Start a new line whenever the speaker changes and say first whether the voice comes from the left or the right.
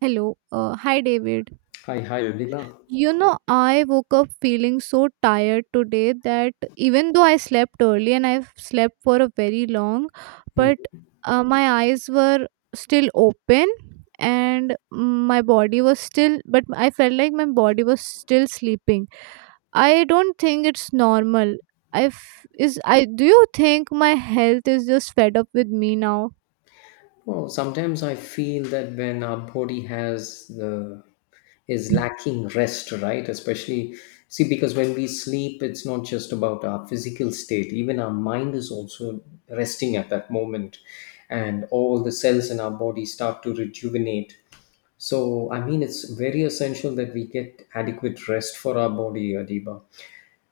right: Hello. Hi, David.
left: Hi, hi, Rebecca.
right: You know, I woke up feeling so tired today that even though I slept early and I've slept for a very long,
left: Hmm.
right: but my eyes were still open and my body was still, but I felt like my body was still sleeping. I don't think it's normal. I f- is I Do you think my health is just fed up with me now?
left: Oh, sometimes I feel that when our body has the is lacking rest, right? Especially, see, because when we sleep, it's not just about our physical state. Even our mind is also resting at that moment, and all the cells in our body start to rejuvenate. So, I mean, it's very essential that we get adequate rest for our body, Adiba.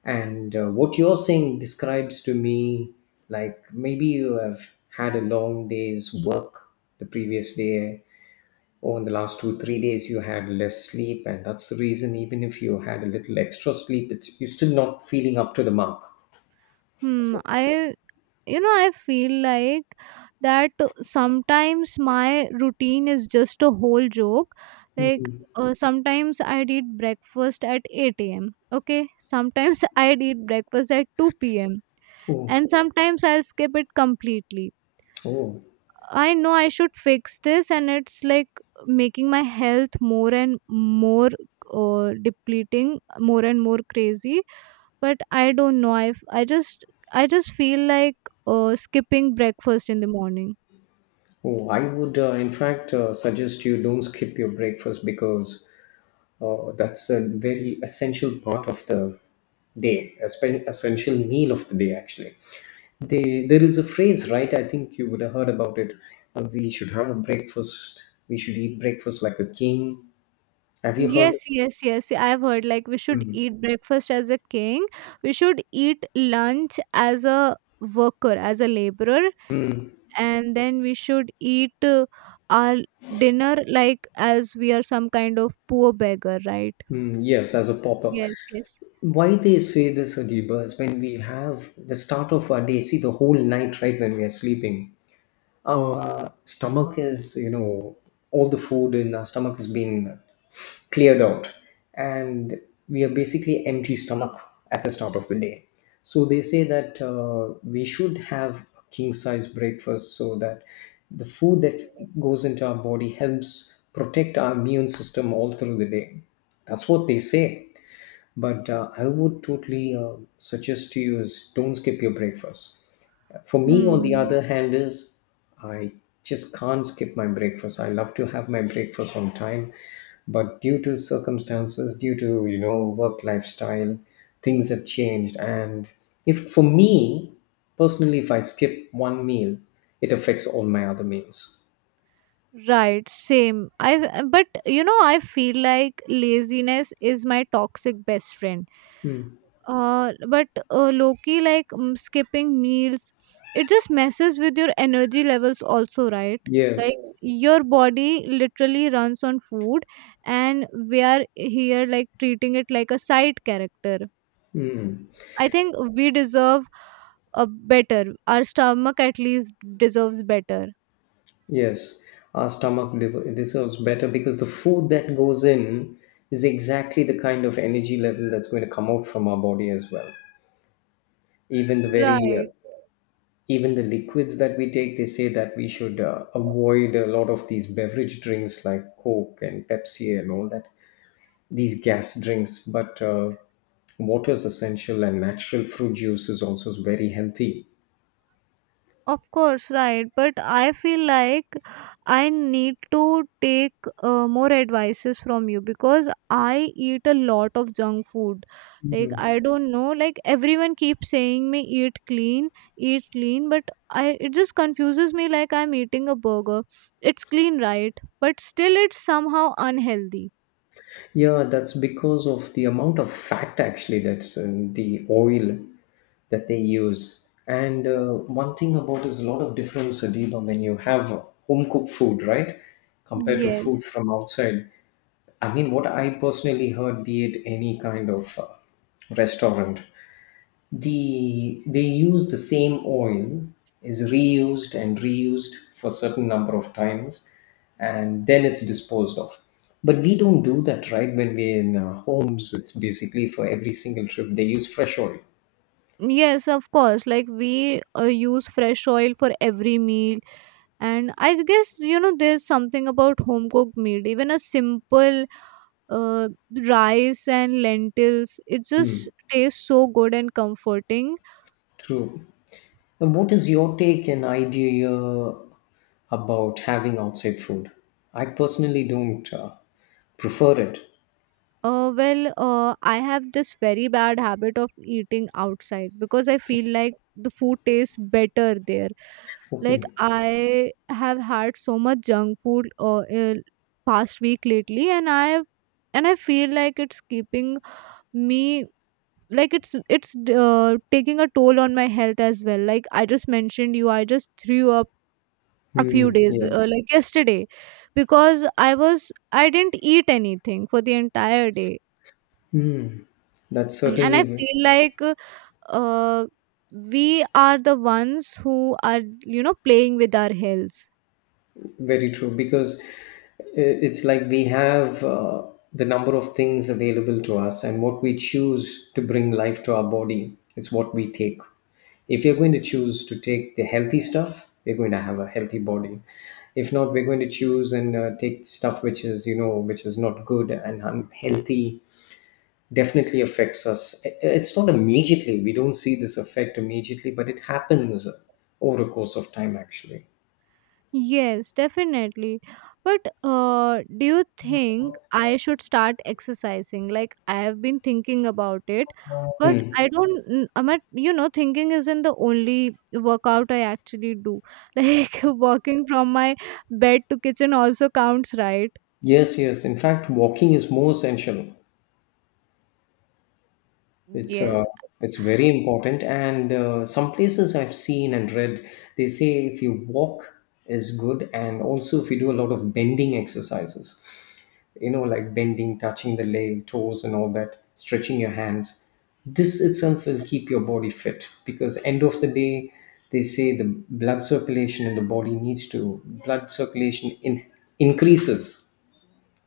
left: And what you're saying describes to me like maybe you have had a long day's work the previous day, or in the last 2 3 days you had less sleep, and that's the reason even if you had a little extra sleep it's you're still not feeling up to the mark. That's
right: Hmm.
left: what-
right: I you know I feel like that sometimes my routine is just a whole joke, like
left: Mhm.
right: sometimes I'd eat breakfast at 8 a.m., okay? Sometimes I'd eat breakfast at 2 p.m.,
left: Oh,
right: and sometimes I'll skip it completely.
left: oh,
right: I know I should fix this and it's like making my health more and more, depleting more and more crazy. But I don't know, I just, I just feel like skipping breakfast in the morning.
left: oh! I would, in fact, suggest you don't skip your breakfast because that's a very essential part of the day, a essential meal of the day, actually. They, there is a phrase, right? I think you would have heard about it. We should have a breakfast. We should eat breakfast like a king. Have you heard?
right: Yes, yes, yes, I've heard like we should eat breakfast as a king, we should eat lunch as a worker, as a laborer, and then we should eat our dinner like as we are some kind of poor beggar, right?
left: Mm, yes, as a pauper.
right: Yes, yes.
left: Why they say this, Adiba, is when we have the start of our day, see the whole night, right, when we are sleeping, our stomach is, you know, all the food in our stomach has been cleared out, and we are basically empty stomach at the start of the day. So they say that we should have a king size breakfast so that the food that goes into our body helps protect our immune system all through the day. That's what they say. But I would totally suggest to you is don't skip your breakfast. For me, on the other
right: Hmm.
left: hand, is I just can't skip my breakfast. I love to have my breakfast on time, but due to circumstances, due to you know work lifestyle, things have changed. And if for me personally, if I skip one meal, it affects all my other meals.
right: Right, same. I but you know, I feel like laziness is my toxic best friend.
left: Hmm.
right: But Loki, like, skipping meals, it just messes with your energy levels also, right? Like,
left: Yes.
right: your body literally runs on food, and we are here like treating it like a side character.
left: Mm,
right: I think we deserve a better. Our stomach at least deserves better.
left: yes, our stomach deserves better because the food that goes in is exactly the kind of energy level that's going to come out from our body as well. Even the very
right: Right.
left: even the liquids that we take, they say that we should avoid a lot of these beverage drinks like coke and pepsi and all that, these gas drinks. But water is essential, and natural fruit juice is also very healthy.
right: Of course, right. But I feel like I need to take more advices from you because I eat a lot of junk food. Like, I don't know. Like, everyone keeps saying me eat clean, but I it just confuses me like I'm eating a burger. It's clean, right? But still, it's somehow unhealthy.
left: Yeah, that's because of the amount of fat actually that's in the oil that they use. And one thing about is a lot of difference, Adiba, when you have home cooked food, right, compared to
right: Yes.
left: food from outside. I mean, what I personally heard, be it any kind of restaurant, they use the same oil, is reused and reused for certain number of times, and then it's disposed of. But we don't do that, right? When we're in our homes, it's basically for every single trip they use fresh oil.
right: Yes, of course. Like, we use fresh oil for every meal, and I guess you know there's something about home cooked meal, even a simple uh, rice and lentils, it
left: Hmm.
right: just tastes so good and comforting.
left: True. And what is your take and idea about having outside food? I personally don't prefer it.
right: Well I have this very bad habit of eating outside because I
left: Okay,
right: feel like the food tastes better there. Like,
left: okay.
right: I have had so much junk food past week lately, and I feel like it's keeping me, like, it's taking a toll on my health as well. Like, I just mentioned you, I just threw up a few
left: Hmm.
right: days,
left: Yes.
right: like yesterday, because I didn't eat anything for the entire day.
left: Hmm. That's
right: Mm. And I
left: certainly
right: feel like, uh, we are the ones who are, you know, playing with our health.
left: very true, because it's like we have the number of things available to us, and what we choose to bring life to our body is what we take. If you're going to choose to take the healthy stuff, you're going to have a healthy body. If not, we're going to choose and take stuff which is, you know, which is not good and unhealthy. Definitely affects us. It's not immediately. We don't see this effect immediately, but it happens over a course of time, actually.
right: Yes, definitely. But do you think I should start exercising? Like, I have been thinking about it, but
left: Hmm.
right: I don't. I'm at, you know, thinking isn't the only workout I actually do. Like walking from my bed to kitchen also counts, right?
left: Yes, yes. In fact, walking is more essential. It's
right: Yes.
left: uh, it's very important. And some places I've seen and read, they say if you walk is good, and also if you do a lot of bending exercises, you know, like bending, touching the leg, toes, and all that, stretching your hands. This itself will keep your body fit because end of the day, they say the blood circulation in the body needs to blood circulation in, increases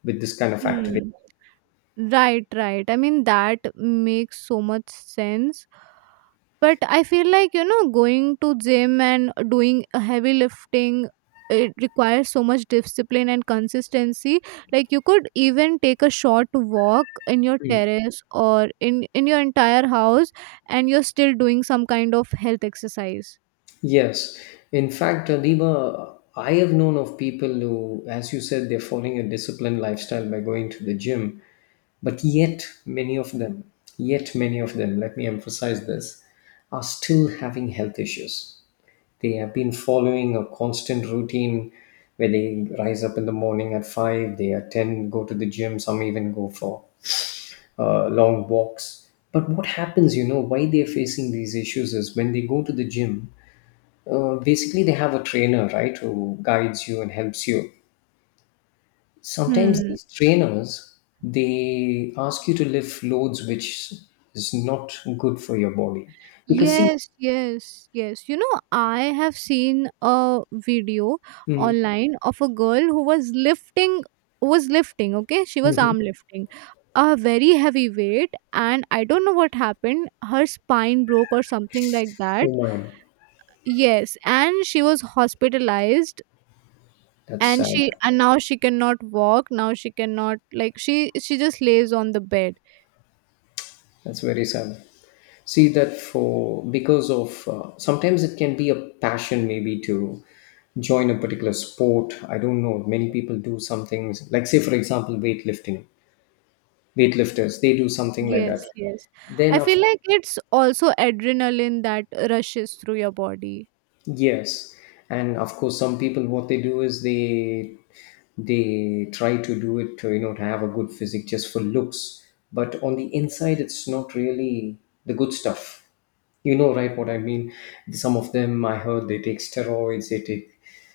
left: with this kind of activity.
right: Hmm. Right, right. I mean that makes so much sense. But I feel like, you know, going to gym and doing a heavy lifting, it requires so much discipline and consistency. Like, you could even take a short walk in your terrace or in your entire house and you're still doing some kind of health exercise.
left: Yes, in fact, Adiba, I have known of people who, as you said, they're following a disciplined lifestyle by going to the gym, but yet many of them, let me emphasize this, are still having health issues. They have been following a constant routine where they rise up in the morning at five, they attend, go to the gym, some even go for long walks. But what happens, you know, why they're facing these issues is when they go to the gym, basically they have a trainer, right, who guides you and helps you. Sometimes
right: Hmm.
left: these trainers, they ask you to lift loads which is not good for your body, because see,
right: Yes, yes, yes. You know, I have seen a video
left: mm,
right: online of a girl who was lifting, okay? She was
left: mhm.
right: arm lifting a very heavy weight, and I don't know what happened. Her spine broke or something like that.
left: Oh my,
right: Yes, and she was hospitalized,
left: that's sad.
right: and now she cannot walk, now she cannot, she just lays on the bed.
left: That's very sad. See that for because of sometimes it can be a passion maybe to join a particular sport. I don't know, many people do some things like, say for example, weightlifting. Weightlifters, they do something like
right: Yes,
left: that.
right: yes. I
left: Then
right: feel like it's also adrenaline that rushes through your body.
left: yes, and of course, some people what they do is they try to do it, to, you know, to have a good physique just for looks, but on the inside, it's not really the good stuff. You know, right? What I mean? Some of them I heard they take steroids, they take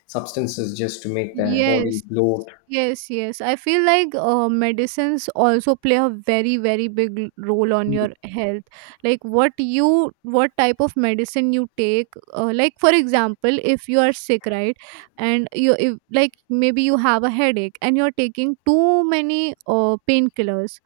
left: substances just to make their
right: Yes,
left: body bloat.
right: yes, yes. I feel like medicines also play a very, very big role on your health. Like what you, what type of medicine you take. Like for example, if you are sick, right, and you, if like maybe you have a headache and you're taking too many painkillers,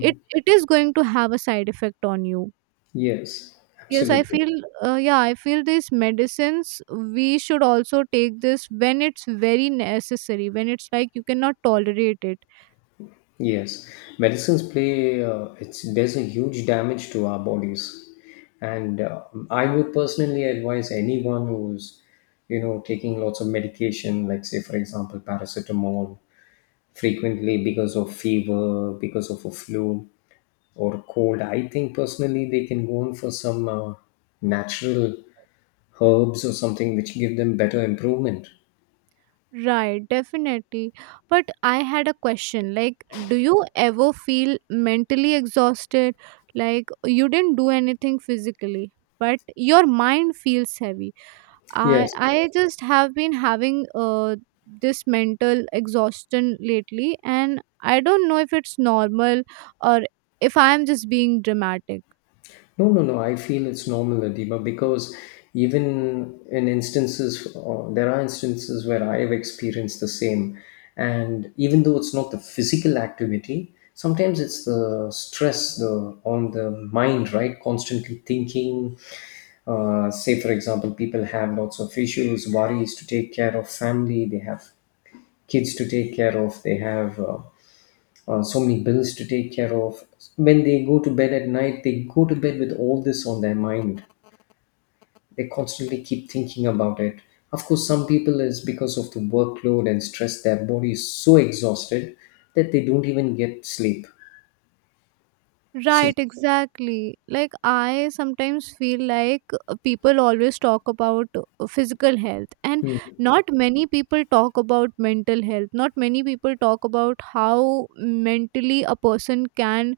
right: it is going to have a side effect on you.
left: Yes,
right: Yes, I
left: absolutely.
right: feel, yeah, I feel these medicines, we should also take this when it's very necessary, when it's like you cannot tolerate it.
left: Yes, medicines play, it's, there's a huge damage to our bodies. And I would personally advise anyone who's, you know, taking lots of medication, like, say, for example, paracetamol frequently because of fever, because of a flu or cold. I think personally they can go on for some natural herbs or something which give them better improvement.
right: Right, definitely. But I had a question like, do you ever feel mentally exhausted? Like, you didn't do anything physically, but your mind feels heavy. I
left: Yes,
right: I just have been having this mental exhaustion lately, and I don't know if it's normal or if I'm just being dramatic.
left: no, no, no. I feel it's normal, Adiba, because even in instances, there are instances where I have experienced the same. And even though it's not the physical activity, sometimes it's the stress the on the mind, right? Constantly thinking. Say, for example, people have lots of issues, worries to take care of, family, they have kids to take care of, they have. So many bills to take care of. When they go to bed at night, they go to bed with all this on their mind. They constantly keep thinking about it. Of course, some people is because of the workload and stress, their body is so exhausted that they don't even get sleep. So,
right: Right, exactly. Like, I sometimes feel like people always talk about physical health and
left: hmm,
right: not many people talk about mental health. Not many people talk about how mentally a person can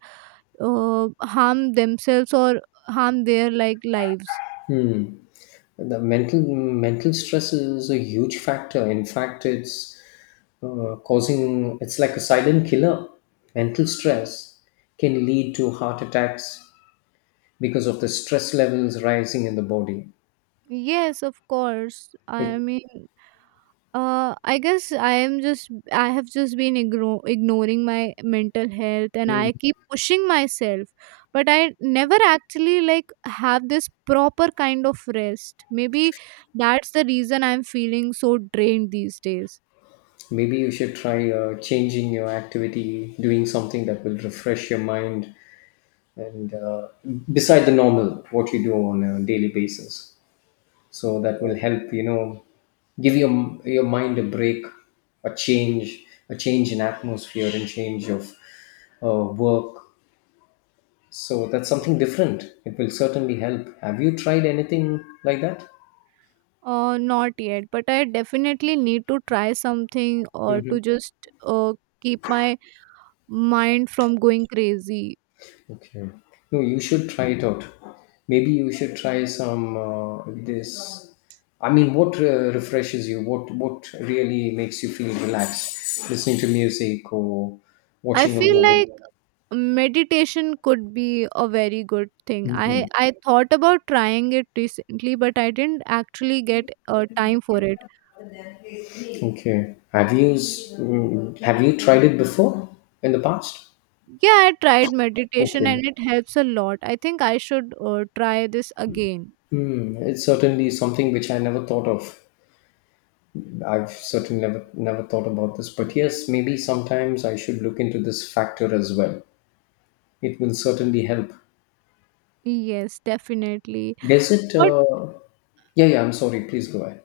right: harm themselves or harm their like lives.
left: hmm. The mental stress is a huge factor. In fact, it's causing it's like a silent killer. Mental stress can lead to heart attacks, because of the stress levels rising in the body.
right: Yes, of course. I
left: Like,
right: mean, I guess I am just, I have just been ignoring my mental health, and
left: mm,
right: I keep pushing myself, but I never actually like have this proper kind of rest. Maybe that's the reason I'm feeling so drained these days.
left: maybe you should try changing your activity, doing something that will refresh your mind and beside the normal what you do on a daily basis. So that will help, you know, give your mind a break, a change, a change in atmosphere and change of work. So that's something different. It will certainly help. Have you tried anything like that?
right: Not yet, but I definitely need to try something or to just uh keep my mind from going crazy.
left: Okay. No, you should try it out. Maybe you should try some this. I mean, what refreshes you? What really makes you feel relaxed? Listening to music or
right: I
left: watching a
right: feel
left: movie.
right: like meditation could be a very good thing. I thought about trying it recently, but I didn't actually get time for it.
left: Okay. Have you have you tried it before in the past?
right: Yeah, I tried meditation
left: Okay.
right: and it helps a lot. I think I should try this again.
left: Hmm. It's certainly something which I never thought of. I've certainly never thought about this, but yes, maybe sometimes I should look into this factor as well. It will certainly help.
right: Yes, definitely.
left: Does it?
right: What
left: Yeah, yeah. I'm sorry. Please go ahead.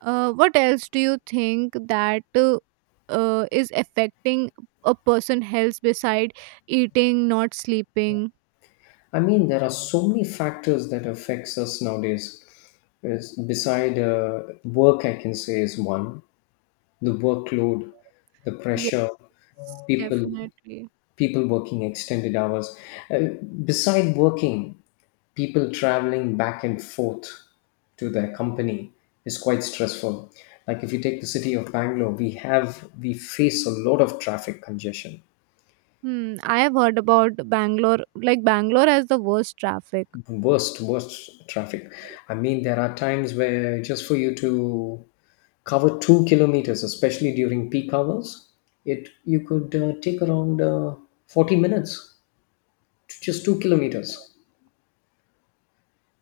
right: what else do you think that is affecting a person health beside eating, not sleeping?
left: I mean, there are so many factors that affects us nowadays. Is- Beside work, I can say is one. The workload, the
right: Yes,
left: pressure, people
right: definitely.
left: people working extended hours. Uh, Beside working, people traveling back and forth to their company is quite stressful. Like if you take the city of Bangalore, we have we face a lot of traffic congestion.
right: Hmm, I have heard about Bangalore. Like Bangalore has the worst traffic.
left: Worst traffic, I mean there are times where just for you to cover 2 kilometers especially during peak hours, it you could take around 40 minutes to just 2 kilometers.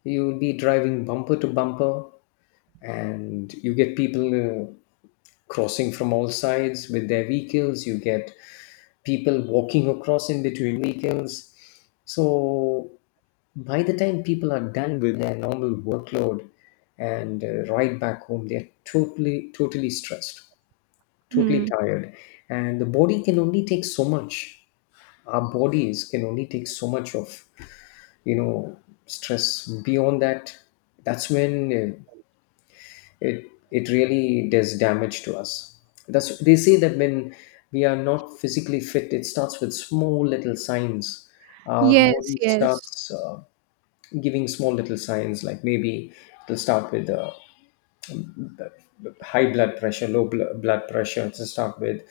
left: You will be driving bumper to bumper, and you get people uh, crossing from all sides with their vehicles. You get people walking across in between vehicles. So by the time people are done with their normal workload and ride back home, they're totally, totally stressed, totally
right: Hmm.
left: tired. And the body can only take so much. Our bodies can only take so much of, you know, stress. Beyond that, that's when it really does damage to us. That's They say that when we are not physically fit, it starts with small little signs. Our
right: Yes,
left: body
right: yes.
left: starts giving small little signs, like maybe it'll start with high blood pressure, low blood pressure. It'll start with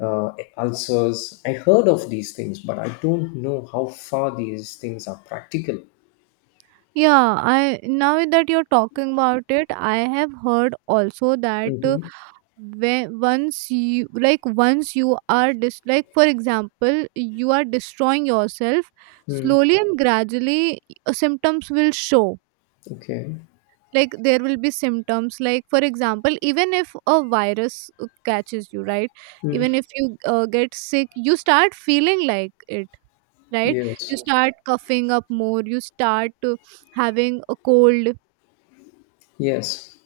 left: uh, ulcers. I heard of these things, but I don't know how far these things are practical.
right: Yeah, I now that you're talking about it, I have heard also that
left: Mm-hmm.
right: when once you like once you are dis, like for example, you are destroying yourself,
left: Mm.
right: slowly and gradually, symptoms will show.
left: Okay.
right: Like, there will be symptoms, like for example even if a virus catches you, right, even
left: Mm.
right: if you get sick you start feeling like it, right?
left: Yes.
right: You start coughing up more, you start having a cold.
left: Yes.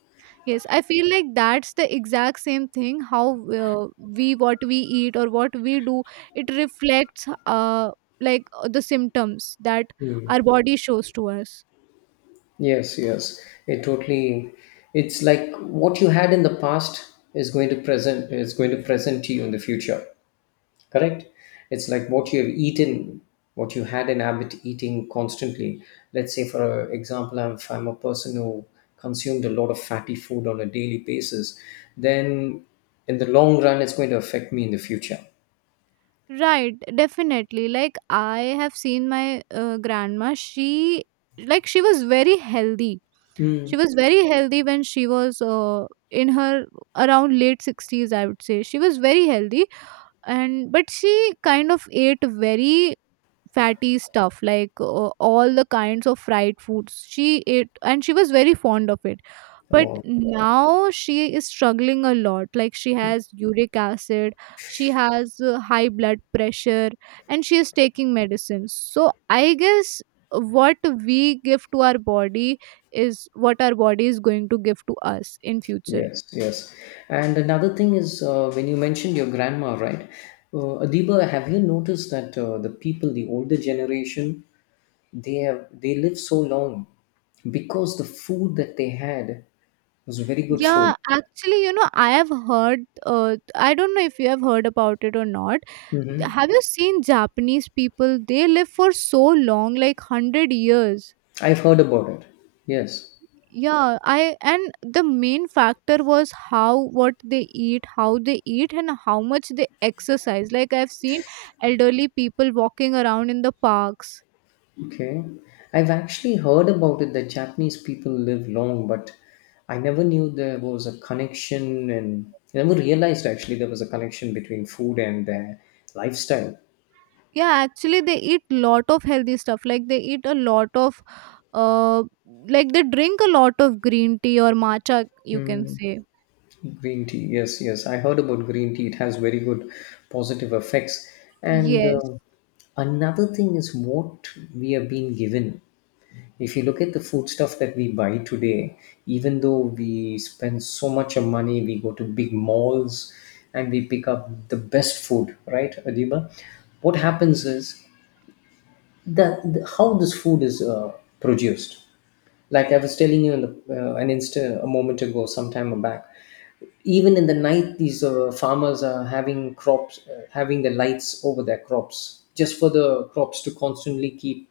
right: Yes, I feel like that's the exact same thing, how uh, we what we eat or what we do, it reflects, like the symptoms that our body shows to us.
left: Yes, yes. It totally it's like what you had in the past is going to present to you in the future. Correct? It's like what you have eaten, what you had an habit eating constantly. Let's say, for example, if I'm a person who consumed a lot of fatty food on a daily basis, then in the long run it's going to affect me in the future.
right: Right, definitely. Like I have seen my grandma. She, like she was very healthy. She
left: Mm.
right: was very healthy when she was in her around late 60s I would say. She was very healthy, and but she kind of ate very fatty stuff, like all the kinds of fried foods she ate and she was very fond of it. But
left: Wow.
right: now she is struggling a lot, like she has uric acid, she has high blood pressure and she is taking medicines. So, I guess what we give to our body is what our body is going to give to us in future.
left: Yes, yes. And another thing is, when you mentioned your grandma, right? Adiba, have you noticed that the people, the older generation, they live so long because the food that they had was very good food.
right: Yeah, actually, you know, I have heard, I don't know if you have heard about it or not,
left: Mm-hmm.
right: have you seen japanese people, they live for so long, like 100 years?
left: I've heard about it. Yes.
right: Yeah, I and the main factor was how, what they eat, how they eat, and how much they exercise. Like, I've seen elderly people walking around in the parks.
left: Okay. I've actually heard about it that Japanese people live long, but I never knew there was a connection, and I never realized actually there was a connection between food and their lifestyle.
right: Yeah, actually they eat lot of healthy stuff, like they eat a lot of uh like they drink a lot of green tea or matcha, you can say.
left: Green tea, yes, yes. I heard about green tea. It has very good positive effects. And
right: Yes.
left: another thing is what we are being given. If you look at the food stuff that we buy today, even though we spend so much of money, we go to big malls and we pick up the best food, right, Adiba? What happens is that how this food is produced. Like I was telling you in the, an instant, a moment ago, some time back, even in the night these farmers are having crops, having the lights over their crops just for the crops to constantly keep,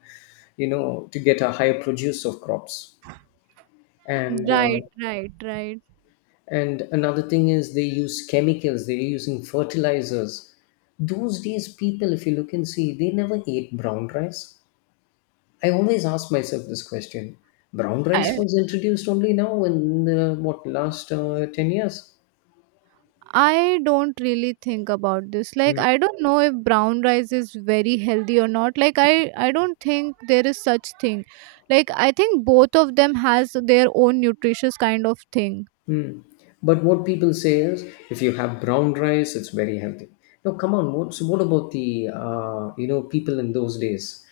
left: to get a higher produce of crops, and uh,
right: Right, right, right.
left: and another thing is they use chemicals, they're using fertilizers. Those days, people, if you look and see, they never ate brown rice. I always ask myself this question: brown rice was introduced only now in the what last 10 years.
right: I don't really think about this. Like,
left: Hmm.
right: I don't know if brown rice is very healthy or not. Like, I don't think there is such thing. Like, I think both of them has their own nutritious kind of thing.
left: But what people say is, if you have brown rice, it's very healthy. Now, come on. So what about the people in those days?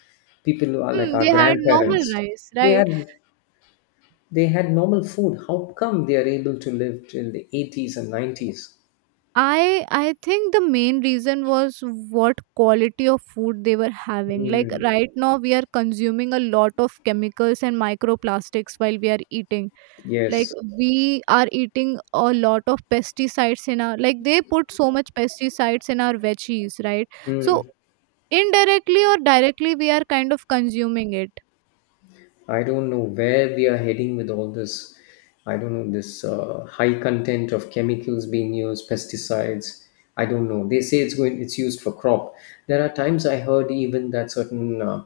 left: People who are like
right: Hmm, they
left: our
right: had normal
left: grandparents.
right: rice,
left: They
right: right?
left: had they had normal food. How come they are able to live till the 80s and 90s?
right: I think the main reason was what quality of food they were having. Like
left: Mm,
right: right now we are consuming a lot of chemicals and microplastics while we are eating, like
left: yes.
right: we are eating a lot of pesticides in our, like they put so much pesticides in our veggies, right? So
left: Mm.
right: indirectly or directly we are kind of consuming it.
left: I don't know where we are heading with all this. I don't know, this high content of chemicals being used, pesticides. I don't know. They say it's going. It's used for crop. There are times I heard even that certain uh,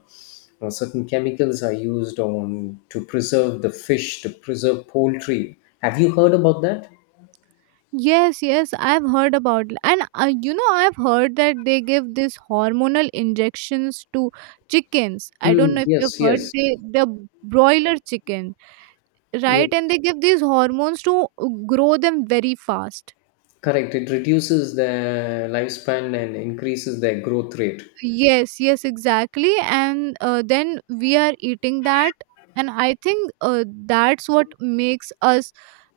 left: uh, certain chemicals are used on to preserve the fish, to preserve poultry. Have you heard about that?
right: Yes, yes, I've heard about, and you know, I've heard that they give these hormonal injections to chickens. I
left: Hmm.
right: don't know if you've
left: Yes,
right: heard,
left: yes,
right: the broiler chicken, right? And
left: yes.
right: they give these hormones to grow them very fast.
left: Correct. It reduces their lifespan and increases their growth rate.
right: Yes, yes, exactly. And then we are eating that. And I think that's what makes us,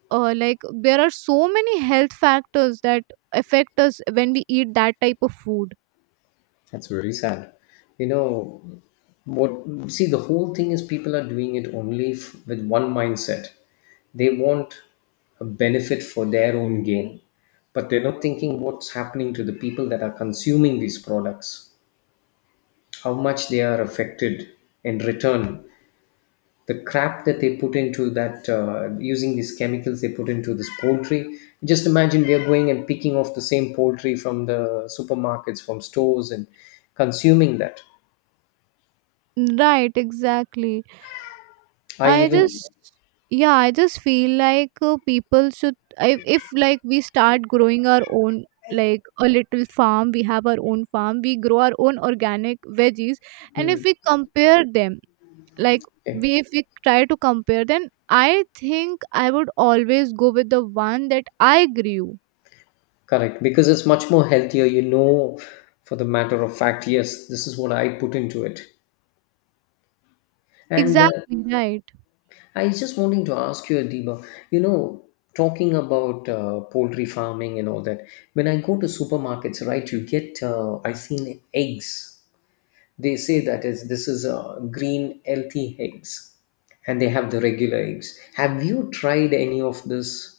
right: like there are so many health factors that affect us when we eat that type of food.
left: That's very sad. You know, what, see, the whole thing is people are doing it only with one mindset. They want a benefit for their own gain, but they're not thinking what's happening to the people that are consuming these products, how much they are affected in return. The crap that they put into that, using these chemicals they put into this poultry. Just imagine, we are going and picking off the same poultry from the supermarkets, from stores, and consuming that.
right: Right, exactly.
left: I
right: I
left: even
right: just, yeah, I just feel like people should, if like we start growing our own, like a little farm, we have our own farm, we grow our own organic veggies. And if
left: Hmm.
right: we compare them, like
left: Okay.
right: we if we try to compare, then I think I would always go with the one that I grew.
left: Correct, because it's much more healthier. You know, for the matter of fact, yes, this is what I put into it. And
right: Exactly, right.
left: I just wanting to ask you, Adiba, you know, talking about poultry farming and all that. When I go to supermarkets, right, you get I've seen eggs. They say that is this is green healthy eggs, and they have the regular eggs. Have you tried any of this?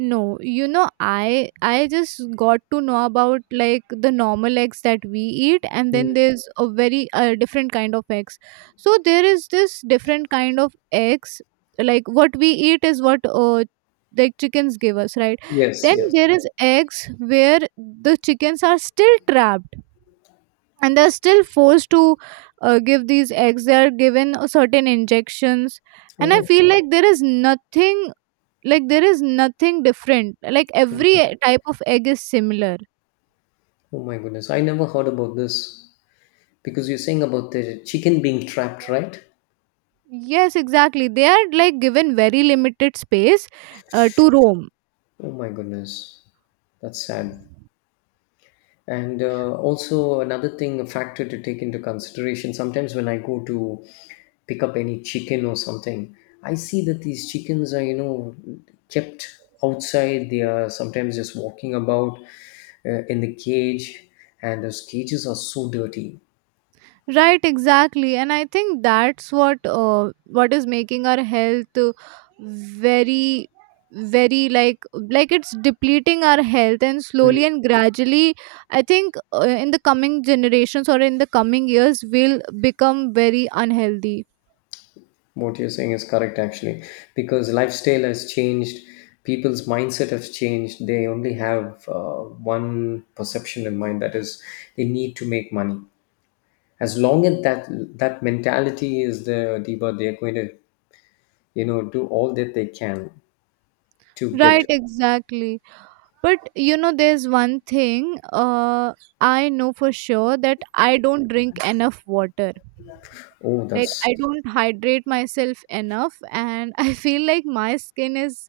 right: No, you know, I just got to know about like the normal eggs that we eat, and
left: Hmm.
right: then there's a very different kind of eggs. So there is this different kind of eggs, like what we eat is what like chickens give us, right?
left: Yes,
right: Then
left: yes.
right: there is eggs where the chickens are still trapped and they're still forced to give these eggs. They're given a certain injections, and I
left: Oh,
right: feel like there is nothing, like there is nothing different, like every
left: okay.
right: type of egg is similar.
left: Oh my goodness, I never heard about this because you're saying about the chicken being trapped, right?
right: Yes, exactly. They are like given very limited space to roam.
left: Oh my goodness, that's sad. And also, another thing, a factor to take into consideration, sometimes when I go to pick up any chicken or something, I see that these chickens are, kept outside. They are sometimes just walking about in the cage, and those cages are so dirty.
right: Right, exactly. And I think that's what is making our health very very like it's depleting our health, and slowly and gradually I think in the coming generations or in the coming years will become very unhealthy.
left: What you're saying is correct actually, because lifestyle has changed, people's mindset has changed. They only have one perception in mind, that is, they need to make money. As long as that mentality is there, Deba, they're going to, do all that they can to get.
right: Right, exactly. But you know, there's one thing, I know for sure that I don't drink enough water.
left: Oh
right: Like
left: that's
right: I don't hydrate myself enough, and I feel like my skin is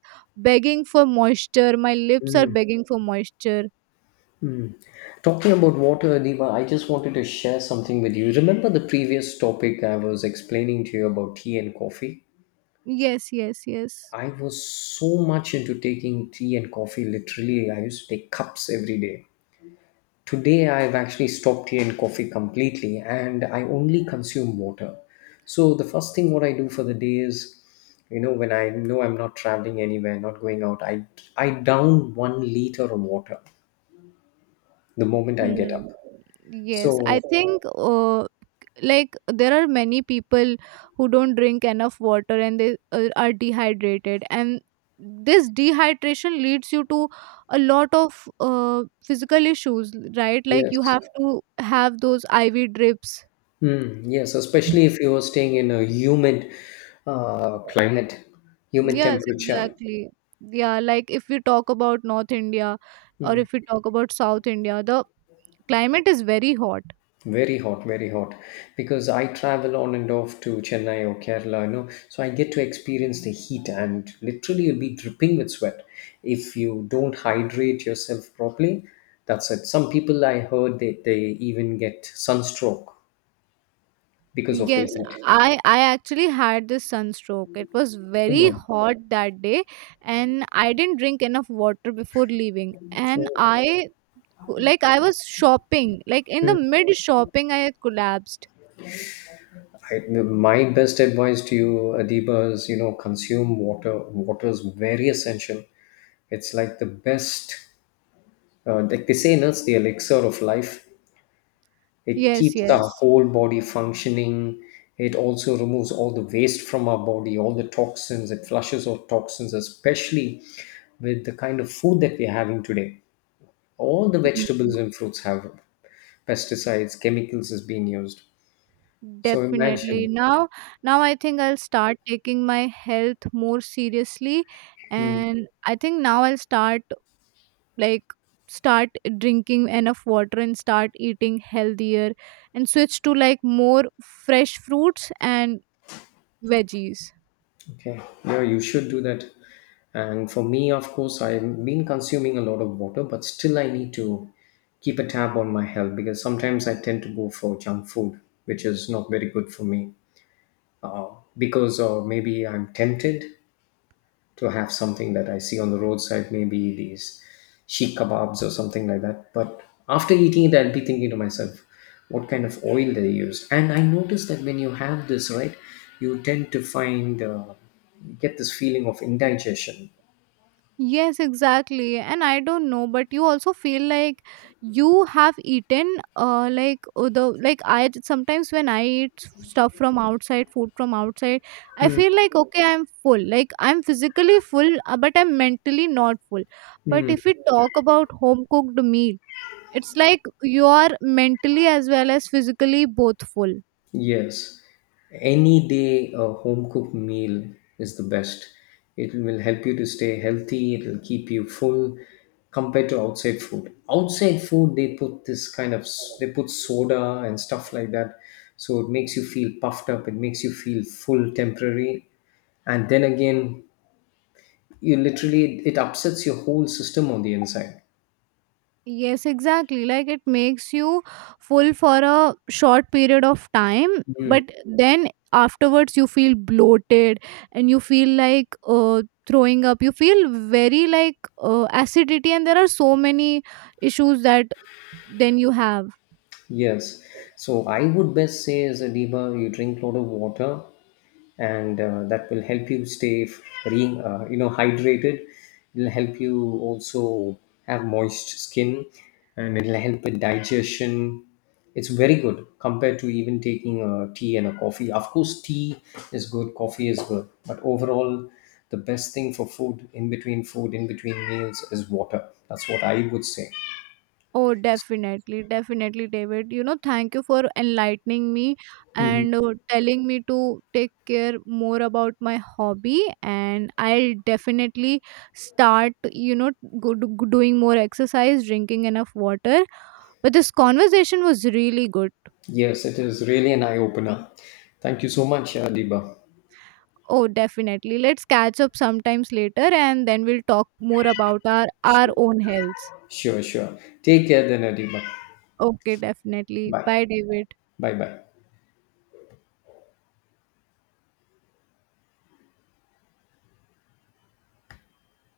right: begging for moisture, my lips are begging for moisture.
left: Talking about water, Deba, I just wanted to share something with you. Remember the previous topic I was explaining to you about tea and coffee?
right: Yes, yes, yes.
left: I was so much into taking tea and coffee literally. I used to take cups every day. Today, I've actually stopped tea and coffee completely and I only consume water. So, the first thing what I do for the day is, when I know I'm not traveling anywhere, not going out, I down 1 liter of water the moment I get
right: Hmm.
left: up.
right: Yes, I
left: So,
right: think like there are many people who don't drink enough water, and they are dehydrated, and this dehydration leads you to a lot of physical issues, right? Like you
left: yes.
right: have to have those IV drips.
left: Mm, yes, especially if you are staying in a humid climate, humid
right: Yes,
left: temperature.
right: exactly. Yeah, like if we talk about North India or
left: Mm.
right: if we talk about South India, the climate is very hot.
left: Very hot, very hot. Because I travel on and off to Chennai or Kerala, so I get to experience the heat, and literally you'll be dripping with sweat. If you don't hydrate yourself properly, that's it. Some people, I heard, they even get sunstroke because of the
right: Yes,
left: heat.
right: I actually had this sunstroke. It was
left: Oh
right: very
left: my.
right: hot that day, and I didn't drink enough water before leaving, and
left: Oh.
right: I, like I was shopping, like in the
left: Mm.
right: mid shopping I had collapsed.
left: My best advice to you, Adiba, is, consume water. Water is very essential. It's like the best. Like they say, no, it's the elixir of life. It
right: Yes,
left: keeps the
right: yes.
left: whole body functioning. It also removes all the waste from our body, all the toxins. It flushes out toxins, especially with the kind of food that we're having today. All the vegetables and fruits have pesticides, chemicals is being used. So
right: Definitely.
left: imagine.
right: Now, now I think I'll start taking my health more seriously, and I think now I'll start, like start drinking enough water and start eating healthier, and switch to like more fresh fruits and veggies.
left: Okay, yeah, you should do that. And for me, of course, I've been consuming a lot of water, but still I need to keep a tab on my health because sometimes I tend to go for junk food, which is not very good for me. Uh, because or maybe I'm tempted to have something that I see on the roadside, maybe these sheikh kebabs or something like that. But after eating it, I'll be thinking to myself, what kind of oil they use. And I noticed that when you have this, right, you tend to find get this feeling of indigestion.
right: Yes, exactly. And I don't know, but you also feel like you have eaten like, I sometimes when I eat stuff from outside, food from outside, I
left: Hmm.
right: feel like, okay, I'm full. Like I'm physically full, but I'm mentally not full. But
left: Hmm.
right: if we talk about home cooked meal, it's like you are mentally as well as physically both full.
left: Yes, any day a home cooked meal is the best. It will help you to stay healthy, it will keep you full compared to outside food. Outside food, they put this kind of they put soda and stuff like that. So it makes you feel puffed up, it makes you feel full temporary. And then again, you literally it upsets your whole system on the inside.
right: Yes, exactly. Like it makes you full for a short period of time, but then afterwards you feel bloated and you feel like throwing up. You feel very like acidity, and there are so many issues that then you have.
left: Yes. So I would best say, as a diva, you drink a lot of water, and that will help you stay hydrated. It'll help you also have moist skin, and it'll help with digestion. It's very good compared to even taking a tea and a coffee. Of course, tea is good, coffee is good, but overall, the best thing for food in between meals is water. That's what I would say.
right: Oh, definitely, definitely, David. You know, thank you for enlightening me and telling me to take care more about my hobby. And I'll definitely start, you know, good, doing more exercise, drinking enough water. But this conversation was really good.
left: Yes, it is really an eye opener. Thank you so much, Adiba.
right: Oh, definitely. Let's catch up sometimes later and then we'll talk more about our own health.
left: Sure, sure. Take care then, Adiba.
right: Okay, definitely.
left: Bye.
right: Bye, David.
left: Bye bye.